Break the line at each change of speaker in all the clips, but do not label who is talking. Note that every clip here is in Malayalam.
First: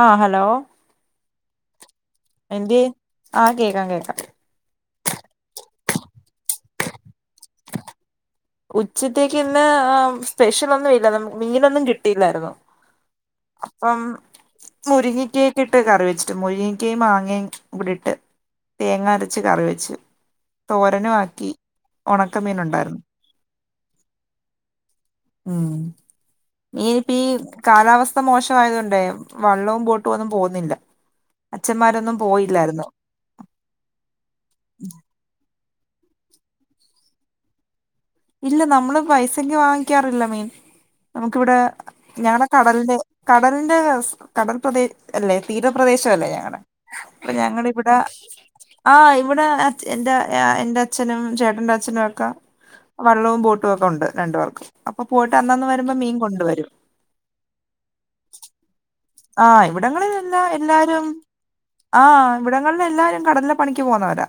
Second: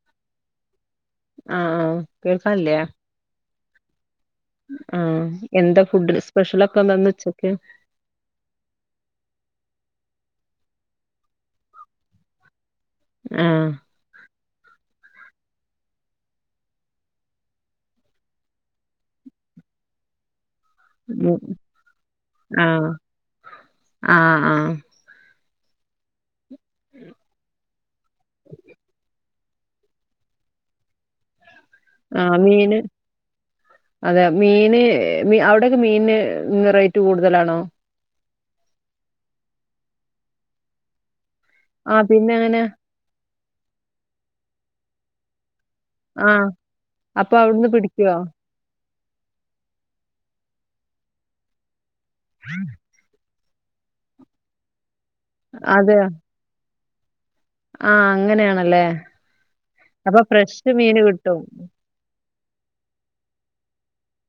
ആഹ് ഹലോ
ആഹ് കേൾക്കാല്ലേ
എന്തേ ആഹ് കേക്കാം കേക്കാം
ആഹ് എന്താ ഫുഡ് സ്പെഷ്യലൊക്കെ എന്താ ഇന്ന് ഉച്ചക്ക്
ഉച്ചത്തേക്ക് ഇന്ന് ഏ സ്പെഷ്യലൊന്നും ഇല്ല നമു മീനൊന്നും കിട്ടിയില്ലാരുന്നു
ആഹ്
അപ്പം മുരിങ്ങക്കയിട്ടിട്ട് കറി വെച്ചു മുരിങ്ങക്കയും മാങ്ങയും കൂടി ഇട്ട് തേങ്ങ അരച്ച് കറി വെച്ചു തോരനും
ഉം
ആക്കി ഒണക്കമീന്
ആഹ്
ഉണ്ടായിരുന്നു
ആഹ് ആഹ്
ഉം മീൻ ഇപ്പ ഈ കാലാവസ്ഥ മോശമായത് കൊണ്ടേ വള്ളവും ബോട്ടും ഒന്നും പോകുന്നില്ല അച്ഛമ്മാരൊ
ആഹ മീന് അതെ മീന് അവിടെയൊക്കെ മീന് റേറ്റ് കൂടുതലാണോ
ഇല്ല നമ്മള് പൈസക്ക് വാങ്ങിക്കാറില്ല മീൻ നമുക്കിവിടെ
ആഹ് പിന്നെ
ഞങ്ങടെ
അങ്ങനെ
കടലിന്റെ കടലിന്റെ കടൽ പ്രദേ അല്ലെ തീരപ്രദേശ അല്ലേ
ആഹ്
ഞങ്ങടെ അപ്പൊ ഞങ്ങള്
അവിടുന്ന്
ഇവിടെ
പിടിക്കുവോ
ആഹ് ഇവിടെ എൻ്റെ ആ എന്റെ അച്ഛനും ചേട്ടന്റെ അച്ഛനും ഒക്കെ
ഉം
വള്ളവും ബോട്ടും ഒക്കെ ഉണ്ട് രണ്ടുപേർക്കും അപ്പൊ പോയിട്ട് അന്നന്ന് വരുമ്പോ
അതെ
മീൻ കൊണ്ട് വരും
ആഹ് അങ്ങനെയാണല്ലേ
ആഹ്
അപ്പൊ
ഇവിടങ്ങളിലെല്ലാം
ഫ്രഷ് മീന്
എല്ലാരും
കിട്ടും
ആഹ് ഇവിടങ്ങളില് എല്ലാരും കടലിലെ പണിക്ക് പോകുന്നവരാ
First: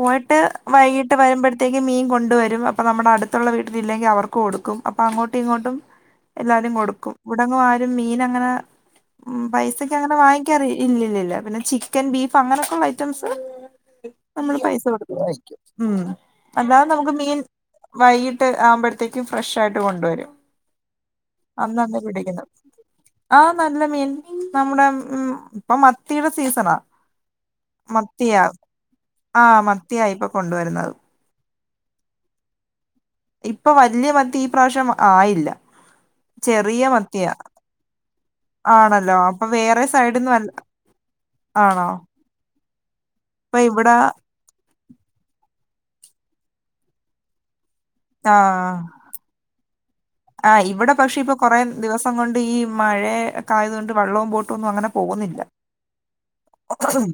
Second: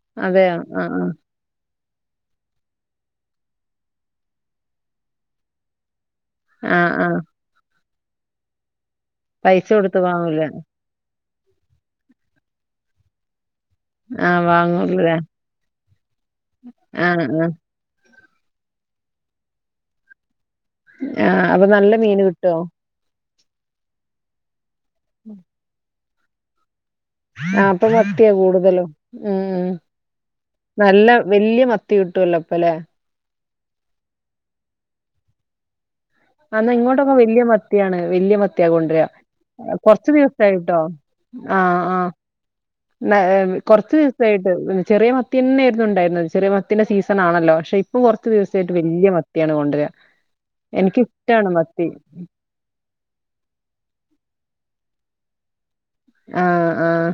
പോയിട്ട്
അതെയോ ആഹ്
വൈകിട്ട് വരുമ്പഴ ത്തേക്ക് മീൻ കൊണ്ടുവരും അപ്പം നമ്മുടെ അടുത്തുള്ള വീട്ടിലില്ലെങ്കിൽ അവർക്ക് കൊടുക്കും അപ്പം അങ്ങോട്ടും ഇങ്ങോട്ടും എല്ലാരും
ആഹ് ആഹ്
കൊടുക്കും
ആഹ്
ഇവ്ടങ്ങും ആരും മീൻ അങ്ങനെ ഉം
പൈസ
പൈസക്ക്
കൊടുത്ത്
അങ്ങനെ
വാങ്ങൂല
വാങ്ങിക്കാറ് ഇല്ലില്ലില്ല പിന്നെ ചിക്കൻ ബീഫ് അങ്ങനെയൊക്കെ ഉള്ള ഐറ്റംസ്
ആഹ്
നമ്മള് പൈസ
വാങ്ങൂലല്ലേ
കൊടുത്ത് വാങ്ങിക്കും ഉം അല്ലാതെ നമുക്ക്
ആഹ്
മീൻ
ആഹ്
വൈകിട്ട് ആവുമ്പഴത്തേക്കും ഫ്രഷ് ആയിട്ട് കൊണ്ടുവരും
ആഹ് അപ്പൊ നല്ല
അന്നന്ന്
മീന്
പിടിക്കുന്ന
കിട്ടോ
ആഹ് നല്ല മീൻ നമ്മുടെ
ഉം
ഇപ്പൊ മത്തിടെ സീസണാ.
ആ പ്പൊ മത്തിയാ കൂടുതലും
ആഹ്
മ്
മത്തിയാ ഇപ്പൊ കൊണ്ടുവരുന്നത്
നല്ല വെല്യ മ ത്തി കിട്ടുല്ലോ പ്പലെ?
ഇപ്പൊ വല്ല്യ മത്തി ഈ പ്രാവശ്യം ആയില്ല.
ആ ന്നാ
ചെറിയ
ഇങ്ങോട്ടൊക്കെ
മത്തിയാ
വെല്ല്യ മത്തിണ് വെല്ല്യ മത്തിയാ കൊണ്ടര
ആണല്ലോ അപ്പൊ വേറെ
കൊറച്
സൈഡിൽന്ന് വല്ല
ദിവസായിട്ടോ. ആഹ
ആണോ
ആഹ ന്ന
ഇപ്പൊ
കൊറച്ച്
ഇവിടെ
ദിവസായിട്ട് ചെറിയ മത്തിന്നെരുന്നു ണ്ടായിര്ന്നത് ചെറിയ മത്തിന്റെ സീസണാണല്ലോ പക്ഷെ ഇപ്പം കൊറച്ച് ദിവസയിട്ട് വെല്ല്യ മ ക്യാണ് കൊണ്ട് രാ.
ആ ഇവിടെ പക്ഷെ ഇപ്പൊ കൊറേ ദിവസം കൊണ്ട് ത് ഈ മഴെക്കായതുകൊണ്ട് വള്ളവും ബോട്ടുന്നും അങ്ങനെ പോവുന്നില്ല.
ആഹ ആഹ..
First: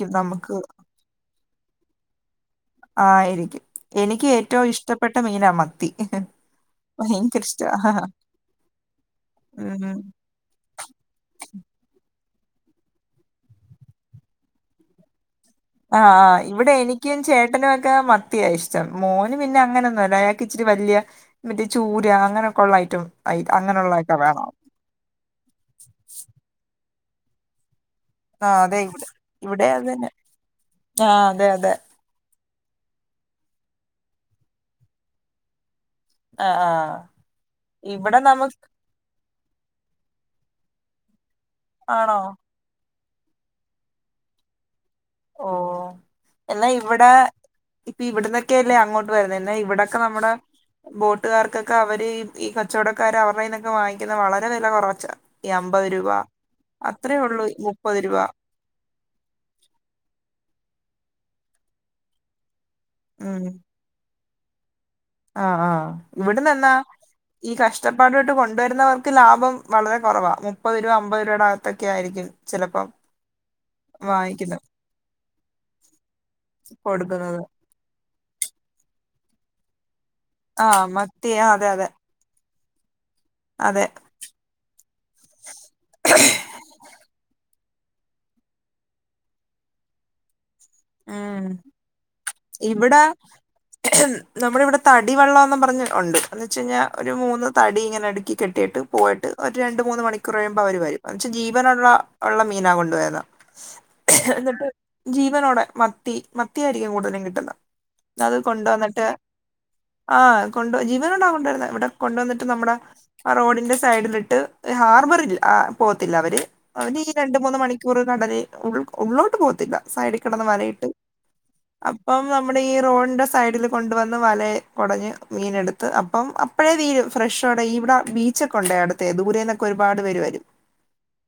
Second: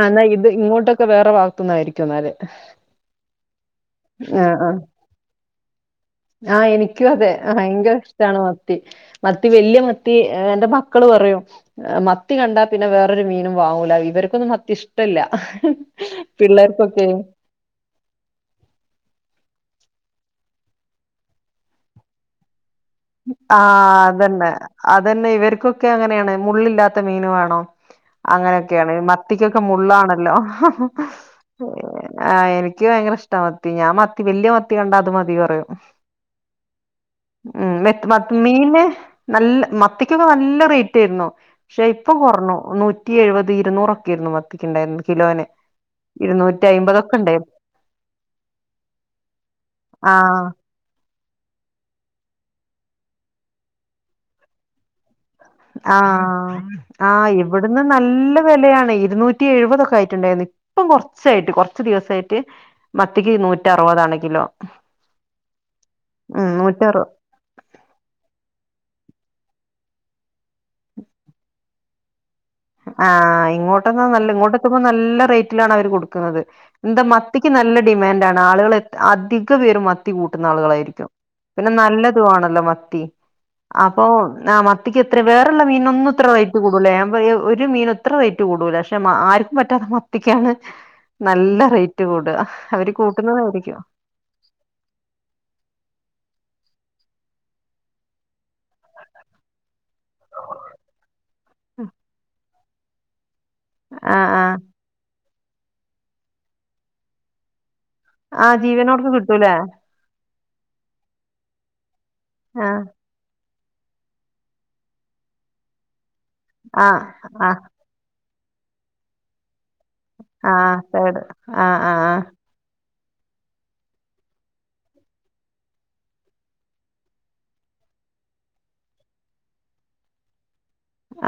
ആ ന്നാ ഇത്
നമുക്ക്
ഇങ്ങോട്ടൊക്കെ വേറെ ഭാഗത്തുന്ന ആയിരിക്കും ന്നാല്.
ആയിരിക്കും എനിക്ക് ഏറ്റവും ഇഷ്ടപ്പെട്ട മീനാ മത്തി.
ആഹ എനിക്കും അതെ
ഭയങ്കര ഇഷ്ടാ
ഭയങ്കര ഇഷ്ടാണ് മത്തി മത്തി വെല്ല്യ
ഉം
മത്തി ഏ എന്റെ മക്കള് പറയും മത്തി കണ്ടാ പിന്നെ വേറൊരു മീനും വാങ്ങൂല ഇവർക്കൊന്നും മത്തി ഇഷ് ട്ടല്ല പിള്ളേർക്കൊക്കെ
ട്ടനൊക്കെ മത്തിയാ ഇഷ്ടം മോന് പിന്നെ അങ്ങനെന്നുംല്ല ഞങ്ങക്ക് ഇച്ചിരി വല്ല്യ മറ്റേ ചൂര അങ്ങനെക്കൊള്ള ഐറ്റം
ആ
അങ്ങനെയുള്ളതൊക്കെ വേണം
അതെന്നെ അതന്നെ ഇവർക്കൊക്കെ അങ്ങനെണ് മുള്ളില്ലാത്ത മീന് വേണം.
ആ അതെ
അങ്ങനെയൊക്കെണ്
ഇവിടെ
മത്തിക്കൊക്കെ
ഇവിടെ അത് തന്നെ
മുള്ളാണല്ലോ ഹ് ഹ്
ആ അതെ അതെ
ആ എനി ഇയ് ക്ക് ഭയങ്കര ഇഷ്ടാ മത്തി ഞാൻ മത്തി വെല്ല്യ മത്തി കണ്ടാ അത് മതി പറയും.
ആഹ ആഹ.
മ് മെത് മത് മീന് നല്ല മത്തിക്കൊക്കെ നല്ല റേറ്റ് ആര്ന്നു. ഷെ ഇപ്പൊ
ആണോ
കൊർണു നൂറ്റി എഴുപത് ഇരുന്നൂറൊക്കെ ര്ന്നു മത്തിക്ക്ണ്ടായ്ര്ന്നെ
ഓ
കിലോന്. ഇരുന്നൂറ്റി
എന്നാ ഇവിട
അയ്മ്പതൊക്കെ ഉണ്ടായിരുന്നു
ഇവിടുന്നൊക്കെയല്ലേ അങ്ങോട്ട് വരുന്നേ എന്നാ ഇവിടക്കെ നമ്മടെ
ആഹ്
ബോട്ടുകാർക്കൊക്കെ അവര് ഈ കച്ചവടകാര് അവരുടെ ന്നൊക്കെ വാങ്ങിക്ന്നെ വളരെ വെല കൊറവച്ച.
ആഹ ആഹ് ഇവിടന്ന്
മുപ്പത് രൂപ
നല്ല വെലണ് ഇരുന്നൂറ്റി എഴുപതൊക്കെ ആയിട്ട്ണ്ടെനി ഇപ്പം കൊറച്ചായിട്ട് കൊറച്ച് ദിവസയിറ്റ് മത്തിക്ക് നൂറ്റ അറുപതാണ് കിലോ.
ആഹ ആഹ
ഉം
ഇവിട്ന്നെന്നാ
നൂറ്ററു
ഈ കഷ്ടപ്പാടുട്ട് കൊണ്ടുവരുന്നവർക്ക് ലാഭം വളരെ കൊറവാ മുപ്പത് രൂപ അമ്പത് രൂപയുടെ അകത്തൊക്കെ ആയിരിക്കും. ചിലപ്പം
ആ ഇങ്ങോട്ടന്നാ നല്ല ഇങ്ങോട്ട്
വാങ്ങിക്കുന്നത്
ക്ക പ്പൊ നല്ല റേറ്റിലാണ് അവര് കൊട്ക്ക്ന്നത്. ന്താ
കൊടുക്കുന്നത്
മത്തിക്ക് നല്ല ഡിമാൻന്റ് ആണ് ആളുകള് അധിക പേരും മത്തി കൂ ട്ട്ന്ന
ആഹ്
ആളുകളായിരിക്കും
മത്തി ആഹ് അതെ
പിന്നെ
അതെ
നല്ലതു ആണല്ലോ മത്തി
അതെ
അപ്പൊ ന്നാ മ ത്തിക് എത്ര വേറള്ള മീനോന്നുംത്ര റൈറ്റ് കൂടുല ഞ പറയാ ഒരു മീനും ഇത്ര റേറ്റ് കൂടൂല പക്ഷെ ആർക്കും പറ്റാത്ത മത്തിക്കാണ്
ഉം
നല്ല റേറ്റ് കൂട അവര് കൂട്ടുന്നതായിരിക്കും.
നമ്മടെ വടെ തടി വെള്ളംന്ന് പറഞ്ഞ് ഒണ്ട് ന്ന് വെച്ച് ഞ്ഞാ ഒരു മൂന്ന് തടി ഇങ്ങനെ അടുക്കി കെട്ടി ട്ടിട്ട് പോയിട്ട് ഒരു രണ്ട് മൂന്ന് മണിക്കൂർ കഴിയുമ്പോ അവര് വരും കോരച്ച് ജീവനുള്ള ഒള്ള മീനാ കൊണ്ടുവരുന്നേ
ആഹ് ആഹ്
ട്ട് ജീവനോടെ മത്തി മത്തിയായിരിക്കും കൂടുതലും കിട്ടുന്നെ. അത്
ആഹ്
കൊണ്ടോന്നിട്ട്
ജീവനോട്ക്ക് കിട്ടൂലേ
ആഹ കൊണ്ടോ ജീവനോടാ കൊണ്ടുര്ന്നെ ഇവിടെ കൊണ്ടുന്നിട്ട് നമ്മടെ
ആഹ്
ആ റോഡിന്റെ സൈഡിലിട്ട് ഹാർബറി പോകത്തില്ലേ അവര് അവര്
ആഹ്
ഈ രണ്ട് മൂന്ന്
ആഹ്
മണി പുറ കടലി ഉ ഉള്ളോട്ട് പോകത്തില്ല സൈഡി കെടന്ന് വല
ട് ആഹ് ആഹ് ആ്.
നമ്മുടെ ഈ റോഡിന്റെ സൈഡിൽ കൊണ്ടുവന്ന് വല കൊടഞ്ഞ് മീനെടുത്ത് അപ്പം അ പ്പോഴേ തീരും ഫ്രഷോടെ ഇവിടെ ബീച്ചൊക്കെ ഒണ്ട് അടുത്തെ ദൂരേന്നൊക്കെ ഒരുപാട് പേര് വരും.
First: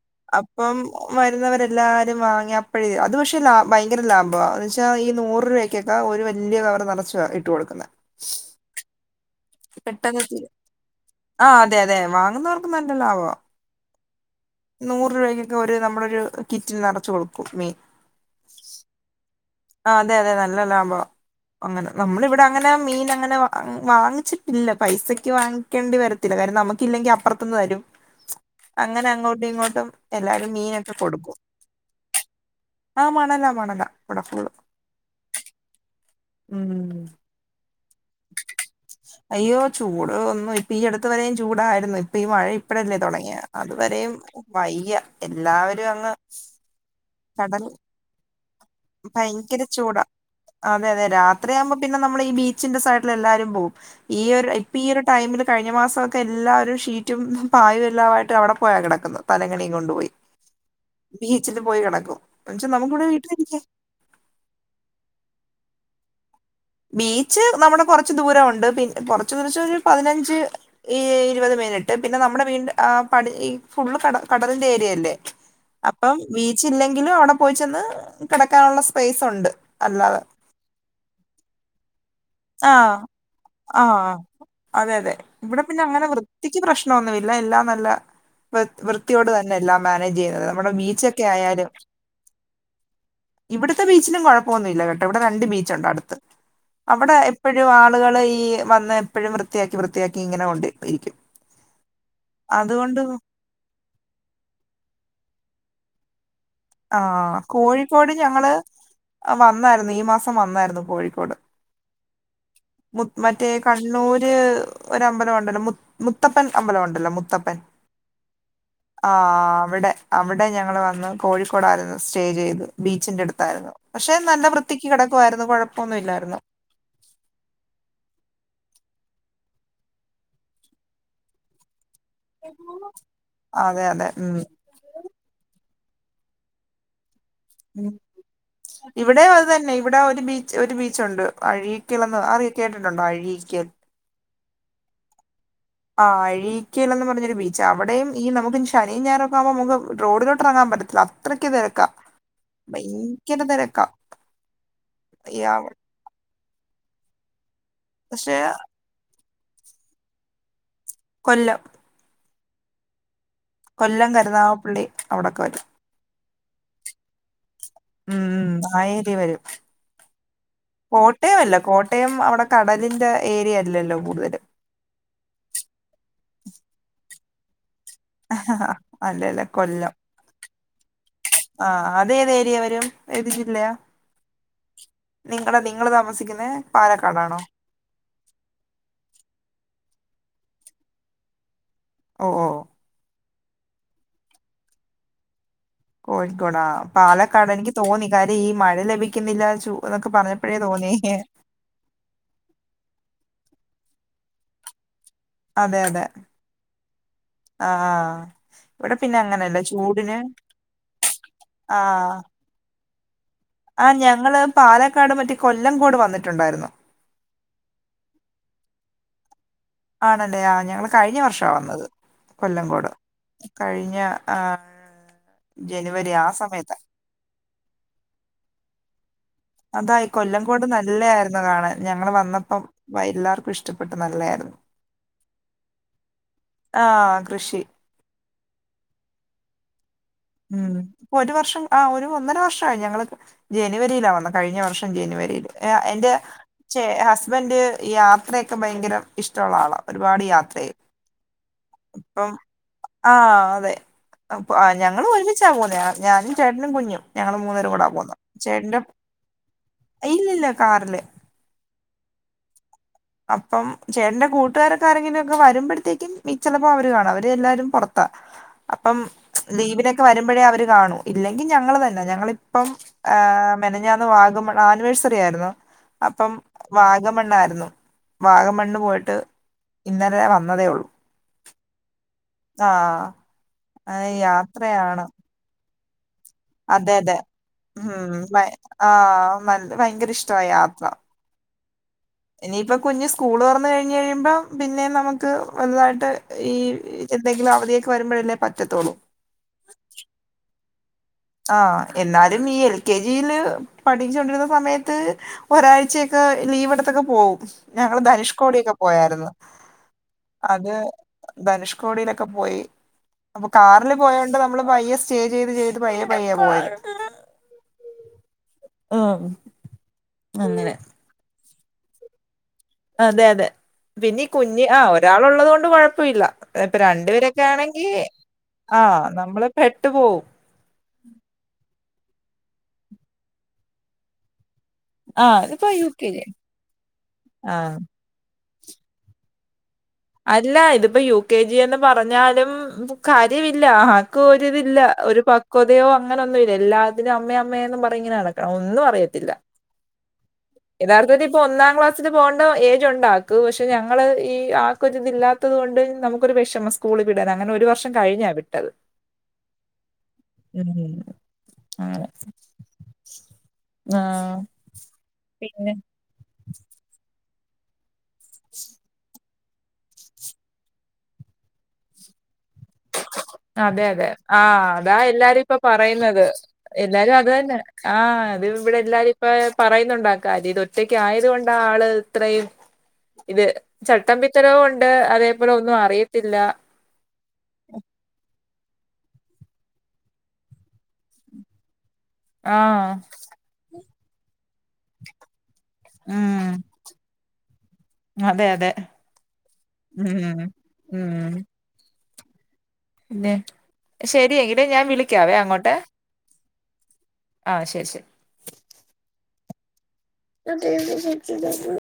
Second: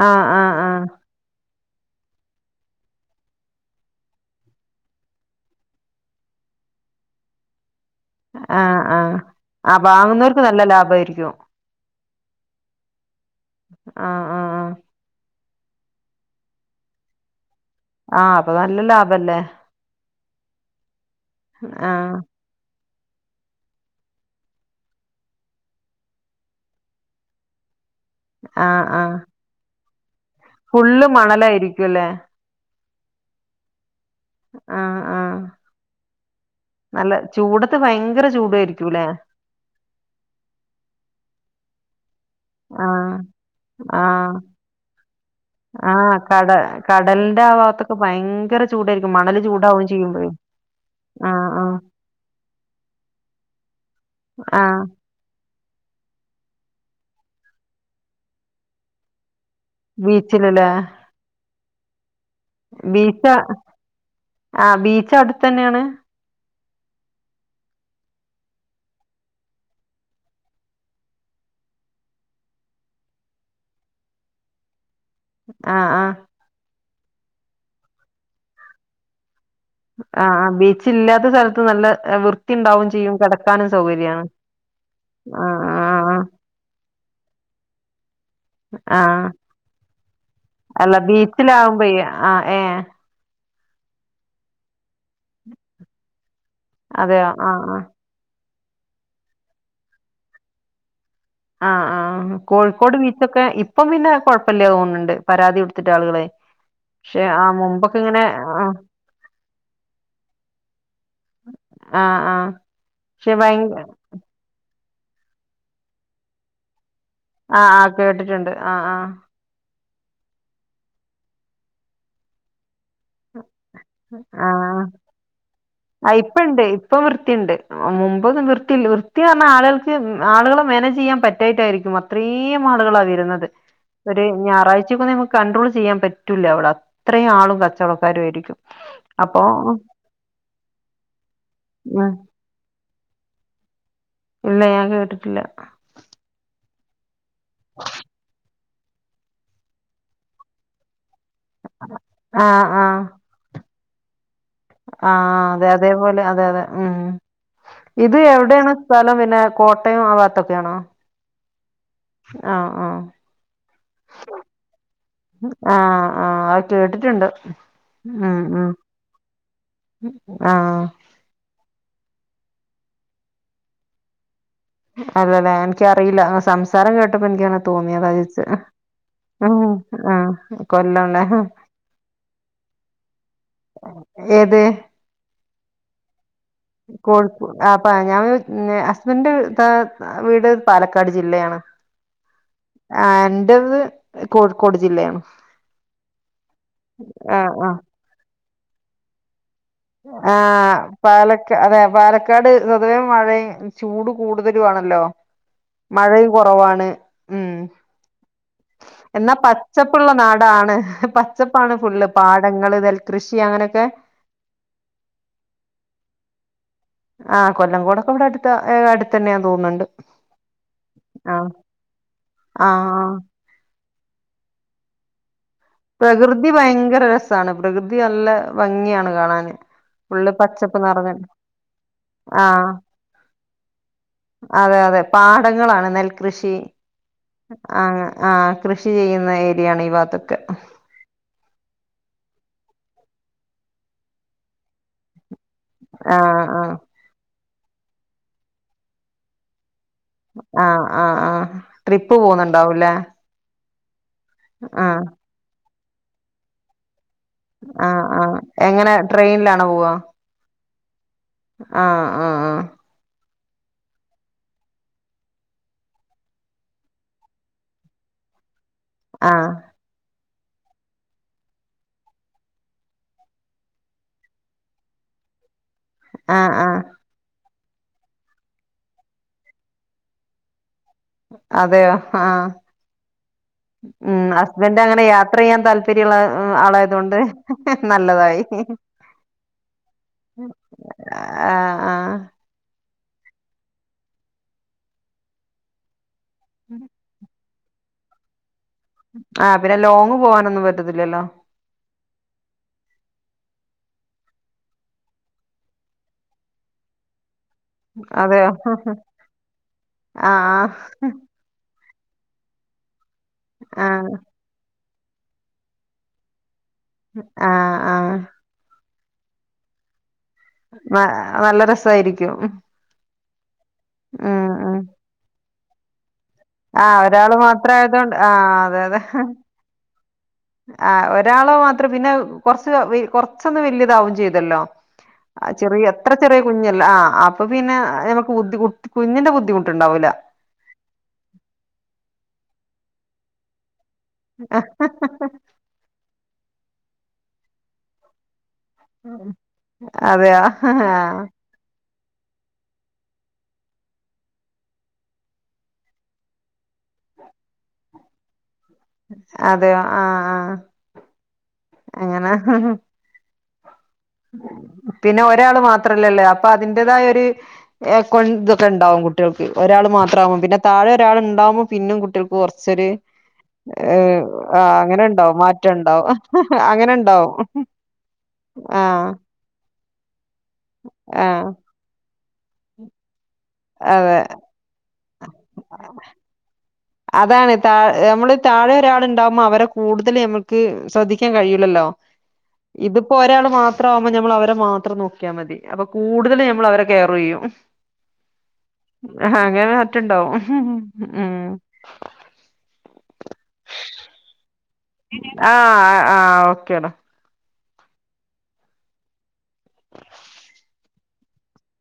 ആഹ ആ.
പ്പം വരുന്നവരെല്ലാരും വാങ്ങിയപ്പോഴേ അത് പക്ഷെ ലാ ഭയങ്കര ലാഭ വെച്ചാ ഈ നൂറ് രൂപക്കൊക്കെ ഒരു വല്ല്യ കവറ് നറചാ ഇട്ട് കൊടുക്കുന്നെ.
ആഹ് ആഹ് ആഹ്
പെട്ടെന്ന്
വാങ്ങുന്നവർക്ക് നല്ല ലാഭായിരിക്കും
ആഹ് അതെ അതെ വാങ്ങുന്നവർക്ക് നല്ലല്ല ആവാ
ആഹ് ആഹ് ആഹ്
നൂറ് രൂപയ്ക്കൊക്കെ ഒരു നമ്മുടൊരു കിറ്റിൽ നിറച്ച് കൊടുക്കും മീൻ
ആഹ് അപ്പൊ നല്ല ലാഭല്ലേ
ആഹ് അതെ അതെ നല്ല ലാഭം അങ്ങനെ
ആഹ്
നമ്മളിവിട് തങ്ങനെ മീൻ അങ്ങനെ വാങ്ങിച്ചിട്ടില്ല പൈസക്ക് വാങ്ങിക്കേണ്ടി വരത്തില്ല കാര്യം നമുക്കില്ലെങ്കിൽ അപ്പർ വരും
ആഹ്
അങ്ങനെ
ആഹ്
അങ്ങോട്ടും ഇങ്ങോട്ടും എല്ലാരും മീനൊക്കെ
ഫുള്ള്
കൊടുക്കും
മണലായിരിക്കുംല്ലേ
ആഹ് മണല മണല ഇവ്ടെ ഫുൾ
ആഹ് ആഹ്
ഉം
നല്ല ചൂടത്ത് ഭയങ്കര ചൂടായിരിക്കൂല്ലേ
അയ്യോ ചൂട് ഒന്നു ഇപ്പൊ ഈ അടുത്ത് വരെയും ചൂടായിരുന്നു ഇപ്പൊ ഈ മഴ ഇപ്പഴല്ലേ
ആഹ്
തുടങ്ങിയ അതുവരെയും
ആഹ്
വയ്യ എല്ലാവരും അങ്ങ്
ആഹ് കട കടലിന്റെ ആഹ്
കടൽ
ഭാഗത്തൊക്കെ ഭയങ്കര ചൂടായിരിക്കും മണല്
ഭയങ്കര
ചൂടാവും
ചൂടാ
ചെയ്യുമ്പോഴേ
അതെ അതെ
ആഹ്
രാത്രിയാകുമ്പോ
ആഹ്
പിന്നെ നമ്മൾ ഈ ബീച്ചിന്റെ സൈഡിൽ എല്ലാരും പോവും ഈയൊരു ഇപ്പൊ
ആഹ്
ഈ ഒരു ടൈമിൽ കഴിഞ്ഞ മാസമൊക്കെ എല്ലാവരും ഷീറ്റും പായും എല്ലാമായിട്ട് അവിടെ പോയാണ് കിടക്കുന്നത് തലങ്ങണിയും കൊണ്ടുപോയി
ബീച്ചിലല്ലേ
ബീച്ചിൽ പോയി കിടക്കും എന്നുവെച്ചാ നമുക്കിവിടെ
ബീച്ച
വീട്ടിലിരിക്കാം
ആഹ് ബീച്ച് അവിടുത്ത തന്നെയാണ്
ബീച്ച് നമ്മുടെ കൊറച്ച് ദൂരവുണ്ട് പി കൊറച്ചു ദൂച്ച് ഒരു പതിനഞ്ച് ഈ ഇരുപത് മിനിറ്റ് പിന്നെ നമ്മുടെ വീണ്ട ആഹ് പടി ഈ ഫുള്ള് കട കടലിന്റെ ഏരിയല്ലേ
ആഹ് ആഹ്
അപ്പം ബീച്ച് ഇല്ലെങ്കിലും അവിടെ പോയി ചെന്ന് കിടക്കാനുള്ള സ്പേസ് ഉണ്ട് അല്ലാതെ
ആഹ് ആഹ് ബീച്ച ഇല്ലാത്ത സ്ഥലത്ത് നല്ല വൃ ത്തിണ്ടാവും
ആഹ്
ചെയ്യും കിടക്കാനും
ആഹ്
സൗകര്യാണ് ആഹ് ആഹ്
ത്തിക്ക് പ്രശ്നമൊന്നുമില്ല എല്ലാം നല്ല വൃ
ആഹ്
വൃത്തിയോട് തന്നെല്ല മാനേജ് ചെയ്യുന്നത് നമ്മുടെ
അല്ല
ബീച്ചൊക്കെ ആയാലും
ബീച്ചിലാവുമ്പഴേ ആഹ് ഏഹ്
ഇവിടുത്തെ ബീച്ചിലും കുഴപ്പമൊന്നുമില്ല കേട്ടോ ഇവിടെ രണ്ട് ബീച്ചുണ്ടോ അടുത്ത് അവിടെ
അതെയോ ആഹ്
എപ്പോഴും
ആഹ്
ആളുകൾ ഈ വന്ന് എപ്പോഴും വൃത്തിയാക്കി വൃത്തിയാക്കി ഇങ്ങനെ കൊണ്ട് ഇരിക്കും
ആഹ് ആഹ് കോഴിക്കോട്
അതുകൊണ്ട്
ബീച്ചൊക്കെ ഇപ്പം പിന്നെ കൊഴപ്പമില്ല തോന്നുന്നുണ്ട് പരാതി കൊടുത്തിട്ട് ആളുകളെ പക്ഷെ
ആഹ്
ആ മുമ്പൊക്കെ
കോഴിക്കോട്
ഇങ്ങനെ
ഞങ്ങള്
ആഹ്
വന്നായിരുന്നു ഈ മാസം വന്നായിരുന്നു കോഴിക്കോട്
ആഹ് ആഹ്
മുത്
പക്ഷെ
മറ്റേ
ഭയങ്ക
കണ്ണൂര് ഒരമ്പലം ഉണ്ടല്ലോ മുത്തപ്പൻ അമ്പലം ഉണ്ടല്ലോ മുത് മുത്തപ്പൻ
ആഹ് ആഹ് കേട്ടിട്ടുണ്ട് ആഹ്
ആഹ് അവിടെ അവിടെ ഞങ്ങൾ വന്ന് കോഴിക്കോടായിരുന്നു സ്റ്റേ ചെയ്ത് ബീച്ചിന്റെ അടുത്തായിരുന്നു പക്ഷെ നല്ല
ആഹ്
വൃത്തിക്ക് കിടക്കായിരുന്നു
ആഹ്
കുഴപ്പമൊന്നുമല്ലായിരുന്നു
ഇപ്പണ്ട് ഇപ്പം വൃത്തി ഉണ്ട് മുമ്പ് വൃത്തില്ല വൃത്തി പറഞ്ഞാൽ ആളുകൾക്ക് ആളുകൾ മനേജ് ചെയ്യാൻ പറ്റായിട്ടായിരിക്കും അത്രയും ആളുകളാ വരുന്നത്
അതെ അതെ
ഒരു
ഉം
ഞായറാഴ്ചക്ക നമുക്ക് കണ്ടട്രോൾ ചെയ്യാൻ പറ്റില്ല അവടെ അത്രയും ആളും
ഉം
കച്ചറും
ഇവിടെ അത് തന്നെ ഇവിടെ ഒരു ബീച്ച് ഒരു ബീച്ച് ഉണ്ട്
ഉം
അഴീക്കലന്ന് അറിയ കേട്ടിട്ടുണ്ടോ അഴിക്കൽ
ഇല്ല ഞാൻ കേട്ട്ട്ടില്ല
ആഹ് അഴീക്കൽന്ന് പറഞ്ഞൊരു ബീച്ച അവിടെയും ഈ നമുക്ക് ശനിയും ഞായറൊക്കെ ആകുമ്പോ നമുക്ക് റോഡിലോട്ട് ഇറങ്ങാൻ പറ്റത്തില്ല അത്രയ്ക്ക് തിരക്കാ
ആഹ് ആഹ്
വയ് തിരക്കാ
ആഹ് അതെ അതേപോലെ അതെ അതെ ഉം ഇത്
പക്ഷെ
എവിടെയാണ് സ്ഥലം പിന്നെ കോട്ടയം ആഹ് ഭാത്തൊക്കെയാണോ
കൊല്ലം
ആഹ് ആഹ്
കൊല്ലം കരുതാവപ്പള്ളി അവിടൊക്കെ വരും
ആ അത് കേട്ടിട്ടുണ്ട്
ഉം ആയേ ദേ വരും
ആഹ്
കോ കോട്ടയമല്ല കോട്ടയം അവടെ കടലിൻ്റെ ഏരിയല്ലല്ലോ കൂടുതല്
അല്ല ലേ എനിക്കറിയില്ല ആ സംസാരം കേട്ടപ്പോ എനിക്ക തോന്നിയതാ ഇച്ച്
അല്ലല്ല
അഹ് ഉം
കൊല്ലം
ആഹ് കൊല്ലം ലേ
ആ അതേത് ഏരിയ വരും ഏത് ജില്ലയാ
ഏത്
നിങ്ങള് നിങ്ങള് താമസിക്കുന്നേ
കോഴിക്കോ ആ പാ ഞാൻ ഹസ്ബൻഡ് താ വീട് പാലക്കാട് ജില്ലയാണ്.
ഓ ഓ
ആ എന്റത് കോഴിക്കോട് ജില്ലയാണ്.
കോഴിക്കോടാ പാലക്കാട്
ആഹ്
എനിക്ക്
ആഹ്
തോന്നി കാര്യം ഈ മഴ ലഭിക്കുന്നില്ല ചു-
ആഹ് പാലക് അതെ പാലക്കാട് പൊതുവേ മഴയ് ചൂട് കൂടുതലും ആണല്ലോ
അതെ അതെ
മഴയും കൊറവാണ് ഉം
ആ ഇവിടെ പിന്നെ
എന്നാ
അങ്ങനെയല്ല
പച്ചപ്പ്ള്ള
ചൂടിന്
നാടാണ് പച്ചപ്പാണ്
ആ
ഫുള്ള് പാ ഇണ്ട ഇങ്ങള് നെൽ കൃഷി അങ്ങനൊക്കെ
ഇങ്ങള് പാലക്കാട് മറ്റേ കൊല്ലംകോട് വന്നിട്ടുണ്ടായിരുന്നോ.
ആഹ് കൊല്ലം കോടൊക്കെ ഇവിടെ അടുത്താ ഏ അടുത്തന്നെയാന്ന് തോന്ന്ന്നുണ്ട്.
ആണല്ലേ ആഹ് ഞങ്ങള് കഴിഞ്ഞ വർഷാ വന്നത് കൊല്ലംകോട്
ആഹ്
കഴിഞ്ഞ ആഹ്
പ്രകൃതി ഭയങ്കര രസാണ് പ്രകൃതി നല്ല ഭംഗിയാണ് കാണാന്.
അതായി
ഫുള്ള്
കൊല്ലംകോട്
പച്ചപ്പ്
നല്ല
നിറഞ്ഞ
യായിരുന്നു കാണാൻ ഞങ്ങള് വന്നപ്പം
ആഹ്
വയ് എല്ലാർക്കും ഇഷ്ടപ്പെട്ട് നല്ല
അതെ അതെ പാടങ്ങളാണ് നെൽകൃഷി
ആ കൃഷി
അങ്ങ് ആഹ് കൃഷി ചെയ്യുന്ന ഏരിയാണ് ഈ പാത്തൊക്കെ
ഉം ഒരു വർഷം ആഹ് ഒരു ഒന്നര വർഷായി ഞങ്ങള് ജനുവരിയിലാ വന്നത് കഴിഞ്ഞ വർഷം ജനുവരിയിൽ എ എന്റെ
ആഹ് ആഹ്
ചേ ഹസ്ബൻഡ് യാത്രയൊക്കെ ഭയങ്കര ഇഷ്ട ഉള്ള ആളാ ഒരുപാട് യാത്രയ്യും
ആഹ് ആഹ് ആഹ് ട്രിപ്പ്
ഇപ്പം
പോകുന്നുണ്ടാവൂല്ലേ
ആഹ് അതെ അപ്പോ ആ എനി
ആഹ്
തനിച്ചാവൂല ഞാനും ചേട്ടനും കുഞ്ഞും ഞങ്ങള് മൂന്നേരും കൂടാ
ആഹ്
പോകുന്ന്
ആഹ്
ചേട്ടന്റെ
എങ്ങനെ ട്രെയിനിലാണോ പോവാ
ഇല്ല ഇല്ല കാറില്.
ആഹ് ആഹ് ആഹ്
അപ്പം ചേട്ടന്റെ കൂട്ടുകാരൊക്കെ ആരെങ്കിലുഒക്കെ വരുമ്പഴത്തേക്കും ചെലപ്പോ അവര് കാണും അവര് എല്ലാരും പൊറത്താ. അപ്പം
ആഹ്
ലീവിനൊക്കെ വരുമ്പഴേ അവര് കാണൂ ഇല്ലെങ്കി ഞങ്ങള് തന്നെ ഞങ്ങളിപ്പം ആഹ് മെനഞ്ഞാന്ന് വാഗമ ആനിവേഴ്സറി ആയിരുന്നു അപ്പം
ആഹ് ആഹ്
വാഗമണ്ണായിരുന്നു. വാഗംമണ്ണ് പോയിട്ട് ഇന്നലെ വന്നതേ ഒള്ളു.
അതെയോ ആഹ്
അത്
ഉം ഹസ്ബൻഡ് അങ്ങനെ
യാത്രയാണ്
യാത്രയ്യാൻ താല്പ പ്പര്യള്ള ഉം
അതെ
ആളായതോണ്ട്
അതെ
ഹ് ഹ്
ഉം
നല്ലതായി.
ആ നല്ല ഭയങ്കര
ഹിഹി
ഇഷ്ടമായി യാത്ര
ആഹ് ആഹ്
ഇനിയിപ്പ കുഞ്ഞ് സ്കൂള് തൊറന്ന് കഴിഞ്ഞ് കഴിയുമ്പം പിന്നെയും നമുക്ക് വലുതായിട്ട് ഈ എന്തെങ്കിലും അവധിയൊക്കെ വരുമ്പഴല്ലേ പറ്റത്തൊ
ആ പിന്നെ ലോങ്ങ് പോവാനൊന്നും പറ്റത്തില്ലല്ലോ.
ആ എന്നാലും ഈ എൽ കെ ജിയില് പഠിച്ചോണ്ടിരുന്ന സമയത്ത് ഒരാഴ്ച്ചയൊക്കെ ലീവെടുത്തൊക്കെ പോവും. ഞങ്ങള്
അതെയോ
ധനുഷ്കോടിയൊക്കെ പോയായിരുന്നു
ആഹ്
അത് ധനുഷ്കോടിയിലൊക്കെ പോയി അപ്പൊ കാറില്
ആഹ്
പോയോണ്ട് നമ്മള് പയ്യെ സ്റ്റേ ചെയ്ത് ചെയ്ത് പയ്യെ പയ്യെ പോയി
ആഹ് ആഹ്
ആഹ് അങ്ങനെ
ന നല്ല രസായിരിക്കും. മ്
അതെ അതെ പിന്നീ കുഞ്ഞ്
ഉം
ആഹ് ഒരാള് ഉള്ളത് കൊണ്ട് കൊഴപ്പമില്ല. ങേ ഇപ്പ
ആഹ്
രണ്ടു
ഒരാള്
പേരൊക്കെ ആണെങ്കി
മാത്രായതോണ്ട് ആഹ്
ആ നമ്മള് പെട്ടു പോവും
ആഹ് ഒരാള് മാത്രം പിന്നെ കൊറ്ച്ച് കൊറ്ച്ചൊന്ന് വലിയതാവും ചെയ്തല്ലോ.
ആഹ് ഇതിപ്പോ യു
ചെറിയ
കെ
എത്ര
ജി
ചെറിയ കുഞ്ഞല്ല ആഹ് അപ്പൊ പിന്നെ
ആഹ്
നമുക്ക് ബുദ്ധിമുട്ട കുഞ്ഞിന്റെ ബുദ്ധിമുട്ടുണ്ടാവൂല.
അല്ല ഇതിപ്പോ യു കെ ജി എന്ന് പറഞ്ഞാലും കാര്യമില്ല അ ക്ക് ഒരിതില്ല ഒരു പക്വതയോ അങ്ങനെ ഒന്നും ഇല്ല എല്ലാതിനും അമ്മേ അമ്മേ എന്നും പറ്ഞ്ഞ്ങ്ങനെ നടക്കണം ഒന്നും അ അറിയത്തില്ല
അതെയോ
യഥാർത്ഥത്തിൽ ഇപ്പോ ഒന്നാം ക്ലാസ്സ്‌. സിന് പോകേണ്ട ഏജ് ഉണ്ടവൾക്ക് പക്ഷെ ഞങ്ങള് ഈ ആ ത് ഇല്ലാത്തത് കൊണ്ട് നമുക്കൊരു വിഷമം സ്കൂള് വിടാൻ അങ്ങനെ ഒരു വർഷം കഴിഞ്ഞാ വിട്ടത്.
അതെയോ ആഹ് ആഹ്
ഉം അങ്ങനെ
അങ്ങനാ.
[inaudible] ആഹ്
പിന്നെ ഒരാള് മാത്രല്ലല്ലേ അപ്പൊ അതിന്റതായ ഒര് കൊണ്ട് ഇതൊക്കെ ഉണ്ടാവും കുട്ടി. കുട്ടികൾക്ക് ഒരാൾ മാത്രകുമ്പോൾ പിന്നെ താഴെ ഒരാൾ ഉണ്ടാവുമ്പോ പിന്നും കുട്ടികൾക്ക് കെറ്ച്ചൊരു
അതെ അതെ
ഏഹ് ആഹ്
അതാ
അങ്ങനെണ്ടാവും
എല്ലാരും ഇപ്പൊ
മാറ്റണ്ടാവും
പറയുന്നത്
അങ്ങന
എല്ലാരും അത്
ഉണ്ടാവും.
തന്നെ ആഹ് അത് ഇവിടെ
ആ
എല്ലാരും ഇപ്പ പറയുന്നുണ്ടാക്കാര്യം ഇത് ഒറ്റക്ക് ആയത്
ആ
കൊണ്ട് ആള്. ഇത്രയും ഇത്
അതെ
ചട്ടമ്പിത്തരവും ഉണ്ട് അതേപോലെ ഒന്നും അറിയത്തില്ല.
അതാണ് താ നമ്മള് താഴെ ഒരാളുണ്ടാവുമ്പോ അവരെ കൂടുതൽ നമ്മുക്ക് ശ്രദ്ധിക്കാൻ കഴിയൂലല്ലോ.
ആഹ്
ഇതിപ്പോ ഒരാൾ മാത്രവുമ്പോ നമ്മൾ അവരെ മാ ത്രം നോക്കിയാൽ മതി അപ്പോ കൂടുതൽ
ഉം
നമ്മൾ അവരെ കെയർ ചെയ്യും.
അതെ അതെ.
ആഹ് അങ്ങനെ
ഉം
മാറ്റണ്ടാവും ഉം.
പിന്നെ ശരി എടെ ഞാൻ വിളി
ആഹ് ആഹ് ആഹ് ഓക്കെടാ.
ആഹ് ശരി ശരി.
[inaudible]
ഞാൻ ടീ വി [unintelligible]